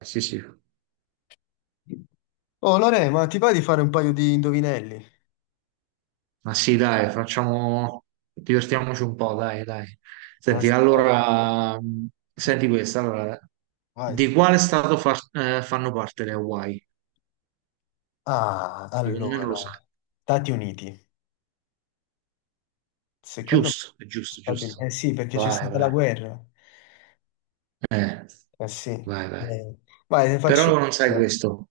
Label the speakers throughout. Speaker 1: Sì, sì,
Speaker 2: Oh Lore, ma ti va di fare un paio di indovinelli?
Speaker 1: ma sì, dai, facciamo, divertiamoci un po', dai, dai.
Speaker 2: Ma
Speaker 1: Senti,
Speaker 2: s-
Speaker 1: allora, senti questa, allora,
Speaker 2: Vai.
Speaker 1: di quale stato fanno parte le Hawaii?
Speaker 2: Ah,
Speaker 1: Secondo me non
Speaker 2: allora,
Speaker 1: lo sai.
Speaker 2: Stati Uniti. Secondo me,
Speaker 1: Giusto, è giusto,
Speaker 2: Stati Uniti.
Speaker 1: giusto.
Speaker 2: Eh sì, perché c'è
Speaker 1: Vai,
Speaker 2: stata la
Speaker 1: vai,
Speaker 2: guerra.
Speaker 1: eh,
Speaker 2: Eh sì.
Speaker 1: vai, vai.
Speaker 2: Vai, ne faccio
Speaker 1: Però non sai
Speaker 2: una io.
Speaker 1: questo.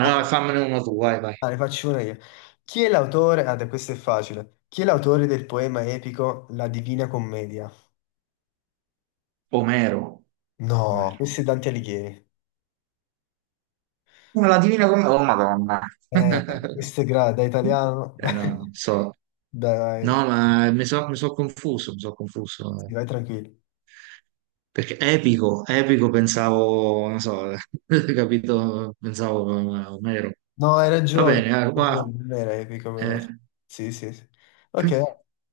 Speaker 2: Ah,
Speaker 1: no, fammene uno tu, vai, vai.
Speaker 2: ah, ne faccio una io. Chi è l'autore? Ah, dai, questo è facile. Chi è l'autore del poema epico La Divina Commedia?
Speaker 1: Omero.
Speaker 2: No,
Speaker 1: Omero.
Speaker 2: questo è Dante Alighieri.
Speaker 1: Ma La Divina Commedia, oh Madonna.
Speaker 2: Eh, questo è da italiano.
Speaker 1: No,
Speaker 2: Dai,
Speaker 1: non so.
Speaker 2: dai,
Speaker 1: No, ma mi sono confuso, mi sono confuso.
Speaker 2: sì, vai tranquillo.
Speaker 1: Perché epico, epico pensavo, non so, capito, pensavo mero.
Speaker 2: No,
Speaker 1: Va bene,
Speaker 2: hai
Speaker 1: ma,
Speaker 2: ragione, non era epico però.
Speaker 1: eh,
Speaker 2: Sì, sì, sì, sì. Ok, dai.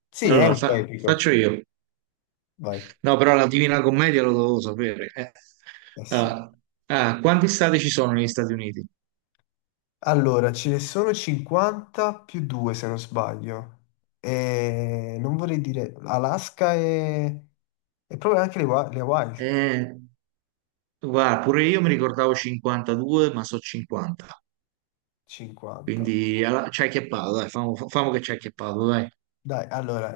Speaker 2: Sì, è
Speaker 1: allora
Speaker 2: un po' epico.
Speaker 1: faccio io.
Speaker 2: Vai.
Speaker 1: No, però la Divina Commedia lo dovevo sapere.
Speaker 2: Eh sì.
Speaker 1: Ah, ah, quanti stati ci sono negli Stati Uniti?
Speaker 2: Allora, ce ne sono 50 più 2 se non sbaglio. E non vorrei dire Alaska e proprio anche le Hawaii.
Speaker 1: Eh, Guarda, pure io mi ricordavo 52, ma so 50.
Speaker 2: 50.
Speaker 1: Quindi ci hai chiappato, dai, famo, famo che ci hai chiappato, dai.
Speaker 2: Dai, allora,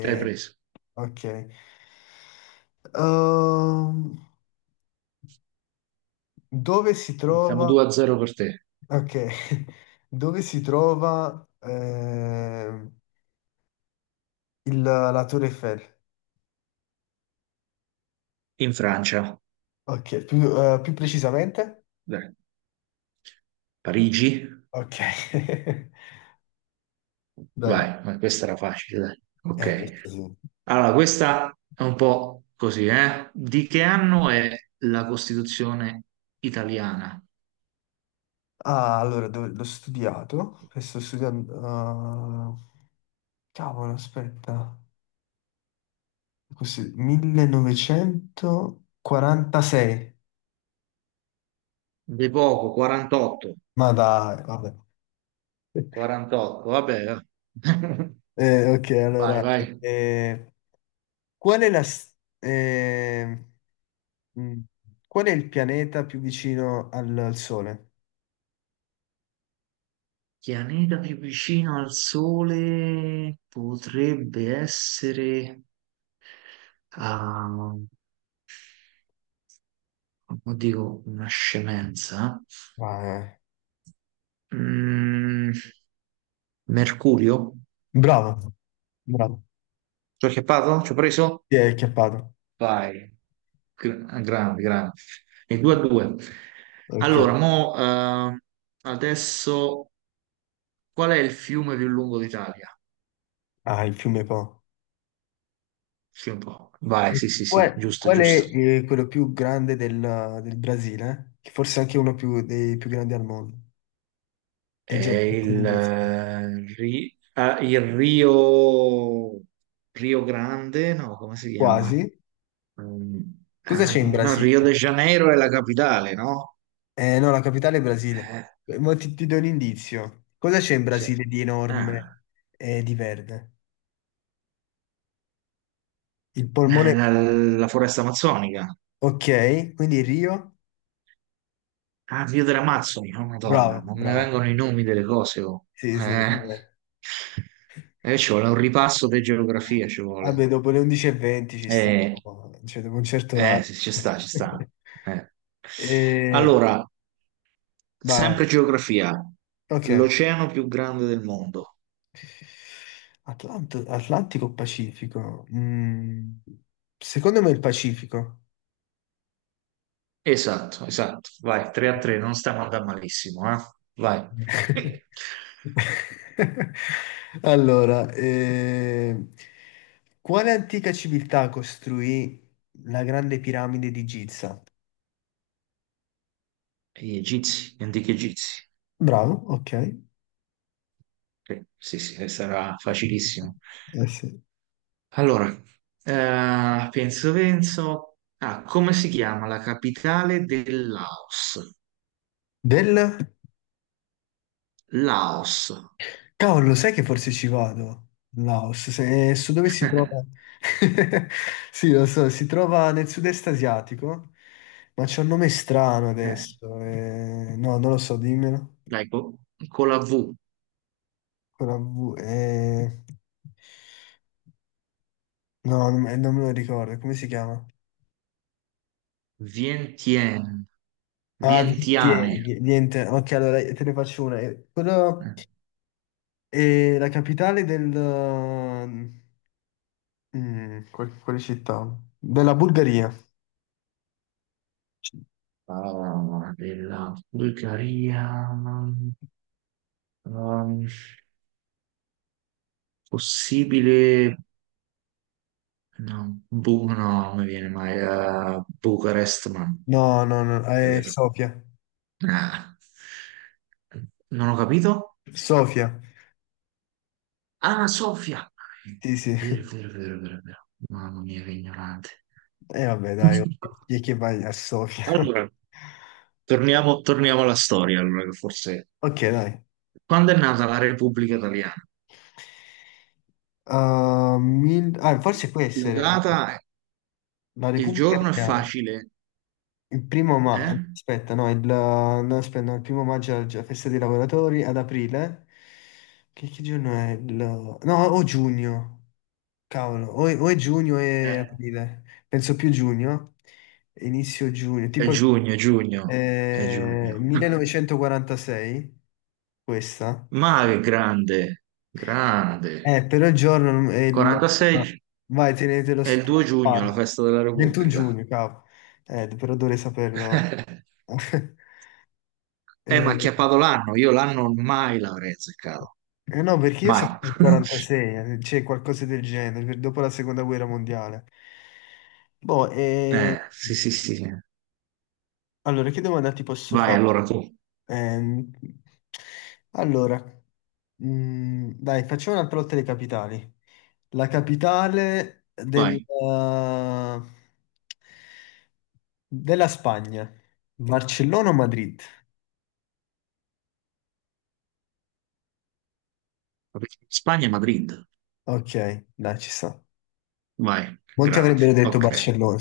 Speaker 1: Ci hai preso.
Speaker 2: ok. Ehm, dove si
Speaker 1: Quindi siamo
Speaker 2: trova?
Speaker 1: 2-0 per te.
Speaker 2: Ok, dove si trova la Torre Eiffel?
Speaker 1: In Francia,
Speaker 2: Ok, più precisamente?
Speaker 1: dai. Parigi,
Speaker 2: Ok, dai,
Speaker 1: vai, ma questa era facile, dai. Ok.
Speaker 2: questo sì.
Speaker 1: Allora, questa è un po' così, eh? Di che anno è la Costituzione italiana?
Speaker 2: Ah, allora, l'ho studiato, e sto studiando, cavolo, aspetta, così, 1946.
Speaker 1: De poco, 48.
Speaker 2: Ma dai, vabbè.
Speaker 1: 48, vabbè.
Speaker 2: Ok,
Speaker 1: Vai,
Speaker 2: allora,
Speaker 1: vai.
Speaker 2: eh, qual è la... s- Mm. Qual è il pianeta più vicino al Sole?
Speaker 1: Pianeta più vicino al Sole potrebbe essere, ah, dico una scemenza.
Speaker 2: Ah, eh.
Speaker 1: Mm, Mercurio?
Speaker 2: Bravo, bravo.
Speaker 1: Ci ho acchiappato? Ci ho preso?
Speaker 2: Ti è acchiappato.
Speaker 1: Vai, grande, grande. E 2-2.
Speaker 2: Ok.
Speaker 1: Allora, mo, adesso qual è il fiume più lungo d'Italia?
Speaker 2: Ah, il fiume Po.
Speaker 1: Sì, un po'. Vai,
Speaker 2: E
Speaker 1: sì, sì, sì,
Speaker 2: qual,
Speaker 1: giusto,
Speaker 2: qual
Speaker 1: giusto.
Speaker 2: è quello più grande del Brasile? Che forse è anche uno dei più grandi al mondo. È
Speaker 1: È
Speaker 2: già tanto indizi.
Speaker 1: il Rio, Rio Grande, no, come si chiama?
Speaker 2: Quasi.
Speaker 1: Mm,
Speaker 2: Cosa
Speaker 1: ah,
Speaker 2: c'è in
Speaker 1: no, Rio de
Speaker 2: Brasile?
Speaker 1: Janeiro è la capitale, no?
Speaker 2: No, la capitale è Brasile.
Speaker 1: Eh,
Speaker 2: Ma ti do un indizio. Cosa c'è in
Speaker 1: cioè,
Speaker 2: Brasile di
Speaker 1: ah,
Speaker 2: enorme e di verde? Il polmone.
Speaker 1: la foresta amazzonica.
Speaker 2: Ok, quindi Rio,
Speaker 1: Ah, Rio dell'Amazzoni, oh, Madonna,
Speaker 2: bravo,
Speaker 1: non mi
Speaker 2: bravo.
Speaker 1: vengono i nomi delle cose. Oh.
Speaker 2: Sì, sì,
Speaker 1: Eh,
Speaker 2: vabbè.
Speaker 1: Ci vuole un ripasso di geografia, ci vuole.
Speaker 2: Vabbè, dopo le 11:20 ci sta,
Speaker 1: Eh,
Speaker 2: dopo, cioè dopo un certo
Speaker 1: eh,
Speaker 2: orario.
Speaker 1: sì, ci sta, ci sta. Eh.
Speaker 2: E...
Speaker 1: Allora,
Speaker 2: Vai,
Speaker 1: sempre geografia.
Speaker 2: ok.
Speaker 1: L'oceano più grande del mondo.
Speaker 2: Atlantico o Pacifico? Secondo me il Pacifico.
Speaker 1: Esatto, esatto. Vai, 3-3, non stiamo andando malissimo, eh? Vai.
Speaker 2: Allora, quale antica civiltà costruì la grande piramide di Giza?
Speaker 1: Gli egizi, gli antichi egizi.
Speaker 2: Bravo, ok.
Speaker 1: Sì, sì, sarà facilissimo.
Speaker 2: Eh sì.
Speaker 1: Allora, penso, penso. Ah, come si chiama la capitale del Laos?
Speaker 2: Del...
Speaker 1: Laos.
Speaker 2: Cavolo, sai che forse ci vado? In Laos, se, su dove si trova? Sì, lo so, si trova nel sud-est asiatico, ma c'è un nome strano
Speaker 1: Eh,
Speaker 2: adesso. No, non lo so, dimmelo.
Speaker 1: Dai, con la V.
Speaker 2: Con la V, no, non me lo ricordo, come si chiama?
Speaker 1: Vientiane.
Speaker 2: Ah, Vientiane,
Speaker 1: Vientiane.
Speaker 2: niente. Ok, allora te ne faccio una. Quello
Speaker 1: Eh.
Speaker 2: è la capitale del... quale città? Della Bulgaria.
Speaker 1: Ah, della Bulgaria. Ehm, possibile. No, no, non mi viene mai. Bucarest, ma non
Speaker 2: No, no, no,
Speaker 1: è
Speaker 2: è
Speaker 1: vero.
Speaker 2: Sofia.
Speaker 1: Ah, non ho capito.
Speaker 2: Sofia.
Speaker 1: Ah, Sofia.
Speaker 2: Sì, sì.
Speaker 1: Vero, vero, vero, vero, vero. Mamma mia, che ignorante.
Speaker 2: E vabbè, dai, ok. Chi è che vai a Sofia?
Speaker 1: Allora, torniamo, torniamo alla storia, allora, che forse...
Speaker 2: Ok, dai.
Speaker 1: Quando è nata la Repubblica Italiana?
Speaker 2: Forse può
Speaker 1: La
Speaker 2: essere
Speaker 1: data,
Speaker 2: la
Speaker 1: il
Speaker 2: Repubblica
Speaker 1: giorno è
Speaker 2: Italiana.
Speaker 1: facile,
Speaker 2: Il primo
Speaker 1: eh?
Speaker 2: maggio, aspetta, no, aspetta, no, il primo maggio è la festa dei lavoratori, ad aprile. Che giorno è? Il... No, o giugno. Cavolo, o è giugno e
Speaker 1: Eh,
Speaker 2: aprile, penso più giugno, inizio giugno,
Speaker 1: è
Speaker 2: tipo
Speaker 1: giugno, è giugno, è giugno.
Speaker 2: 1946, questa.
Speaker 1: Ma che grande, grande.
Speaker 2: Però il giorno è il...
Speaker 1: 46
Speaker 2: no,
Speaker 1: gi-
Speaker 2: Vai, tenetelo
Speaker 1: è il 2 giugno, la
Speaker 2: sparo.
Speaker 1: festa della
Speaker 2: 21
Speaker 1: Repubblica.
Speaker 2: giugno, cavolo. Però dovrei saperlo.
Speaker 1: Ma ha
Speaker 2: Eh,
Speaker 1: acchiappato l'anno, io l'anno mai l'avrei azzeccato,
Speaker 2: eh no, perché io
Speaker 1: mai.
Speaker 2: sapevo il 46, c'è qualcosa del genere, dopo la seconda guerra mondiale. Boh,
Speaker 1: Sì, sì, sì.
Speaker 2: allora, che domanda ti posso
Speaker 1: Vai,
Speaker 2: fare?
Speaker 1: allora tu,
Speaker 2: Ehm, allora, dai, facciamo un'altra lotta dei capitali. La capitale
Speaker 1: vai.
Speaker 2: della Spagna, Barcellona o Madrid?
Speaker 1: Spagna e Madrid,
Speaker 2: Ok, dai, ci sta.
Speaker 1: vai,
Speaker 2: Molti
Speaker 1: grande,
Speaker 2: avrebbero detto
Speaker 1: ok.
Speaker 2: Barcellona.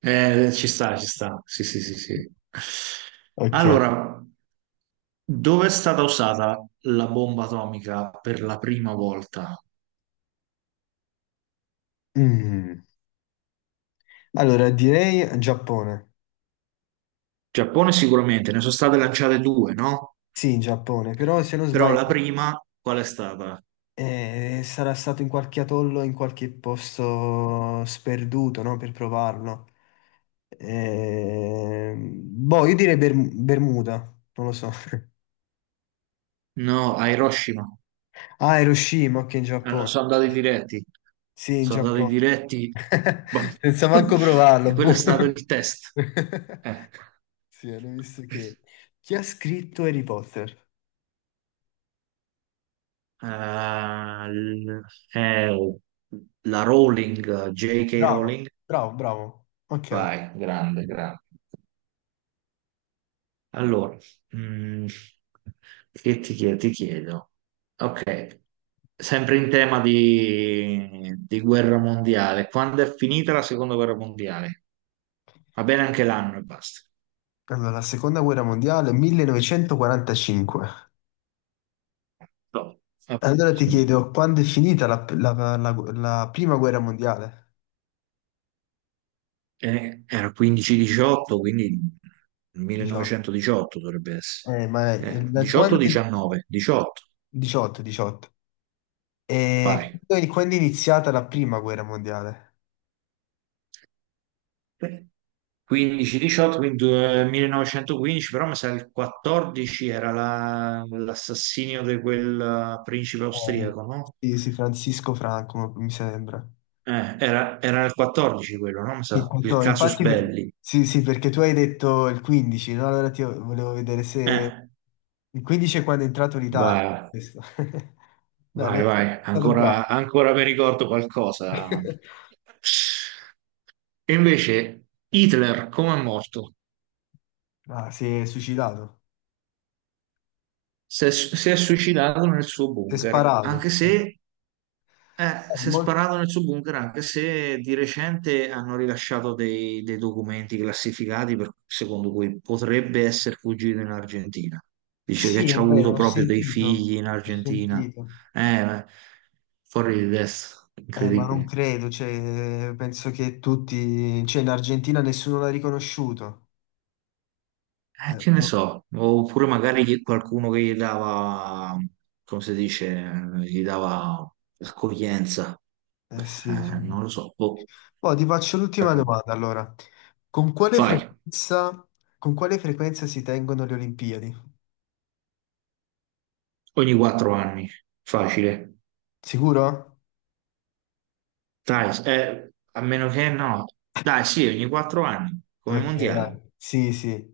Speaker 1: Ci sta, ci sta. Sì, sì, sì, sì.
Speaker 2: Ok.
Speaker 1: Allora, dove è stata usata la bomba atomica per la prima volta?
Speaker 2: Mm. Allora, direi Giappone.
Speaker 1: Giappone sicuramente, ne sono state lanciate due, no?
Speaker 2: Sì, Giappone, però se non
Speaker 1: Però
Speaker 2: sbaglio
Speaker 1: la prima, qual è stata?
Speaker 2: sarà stato in qualche atollo, in qualche posto sperduto, no? Per provarlo. Ehm, boh, io direi Bermuda, non lo so.
Speaker 1: No, a Hiroshima.
Speaker 2: Ah, Hiroshima, ok, in Giappone.
Speaker 1: Sono andati diretti.
Speaker 2: Sì, in
Speaker 1: Sono andati
Speaker 2: Giappone.
Speaker 1: diretti. Boh.
Speaker 2: Senza manco
Speaker 1: E
Speaker 2: provarlo. Boh.
Speaker 1: quello è stato il test. Eh.
Speaker 2: Sì, hanno visto che... Chi ha scritto Harry Potter?
Speaker 1: Eh, l- oh, la Rowling, J.K.
Speaker 2: Bravo,
Speaker 1: Rowling.
Speaker 2: bravo, bravo. Ok.
Speaker 1: Vai, grande, grande. Allora, mm, che ti chiedo? Ti chiedo. Ok, sempre in tema di guerra mondiale. Quando è finita la seconda guerra mondiale? Va bene anche l'anno e basta.
Speaker 2: Allora, la seconda guerra mondiale, 1945.
Speaker 1: No. Ok.
Speaker 2: Allora ti chiedo, quando è finita la prima guerra mondiale?
Speaker 1: Era 15-18, quindi
Speaker 2: 18.
Speaker 1: 1918 dovrebbe essere.
Speaker 2: Ma da quando...
Speaker 1: 18-19, 18,
Speaker 2: 18, 18. E
Speaker 1: fai.
Speaker 2: quindi quando è iniziata la prima guerra mondiale?
Speaker 1: 15-18, quindi 1915, però mi sa il 14 era l'assassinio di quel principe
Speaker 2: Eh,
Speaker 1: austriaco, no?
Speaker 2: sì, sì, Francisco Franco, mi sembra.
Speaker 1: Era il 14 quello, no? Mi
Speaker 2: Sì,
Speaker 1: sa, il
Speaker 2: appunto,
Speaker 1: casus
Speaker 2: infatti,
Speaker 1: belli.
Speaker 2: sì, sì, perché tu hai detto il 15, no? Allora ti volevo vedere se...
Speaker 1: Eh,
Speaker 2: Il 15 è quando è entrato l'Italia.
Speaker 1: vai.
Speaker 2: Questo. Bene,
Speaker 1: Vai,
Speaker 2: è
Speaker 1: vai,
Speaker 2: stato
Speaker 1: ancora,
Speaker 2: bravo.
Speaker 1: ancora mi ricordo qualcosa. E invece Hitler, come è morto?
Speaker 2: Ah, si è suicidato.
Speaker 1: Si è suicidato nel suo
Speaker 2: Si è
Speaker 1: bunker, anche
Speaker 2: sparato.
Speaker 1: se si è
Speaker 2: Mol-
Speaker 1: sparato nel suo bunker, anche se di recente hanno rilasciato dei documenti classificati secondo cui potrebbe essere fuggito in Argentina. Dice che
Speaker 2: Sì,
Speaker 1: ci
Speaker 2: è
Speaker 1: ha avuto
Speaker 2: vero, ho
Speaker 1: proprio dei
Speaker 2: sentito.
Speaker 1: figli in
Speaker 2: Ho
Speaker 1: Argentina.
Speaker 2: sentito.
Speaker 1: Eh, eh, fuori di testa,
Speaker 2: Ma non
Speaker 1: incredibile.
Speaker 2: credo, cioè, penso che tutti, cioè in Argentina nessuno l'ha riconosciuto.
Speaker 1: Che ne
Speaker 2: No.
Speaker 1: so, oppure magari qualcuno che gli dava, come si dice, gli dava accoglienza.
Speaker 2: Sì, sì.
Speaker 1: Non lo so, boh,
Speaker 2: Boh, ti faccio l'ultima
Speaker 1: strano.
Speaker 2: domanda allora. Con quale
Speaker 1: Fai,
Speaker 2: frequenza, con quale frequenza, si tengono le Olimpiadi?
Speaker 1: ogni 4 anni, facile,
Speaker 2: Sicuro?
Speaker 1: dai, a meno che no, dai, sì, ogni 4 anni, come
Speaker 2: Ok, dai.
Speaker 1: mondiale.
Speaker 2: Sì, sì.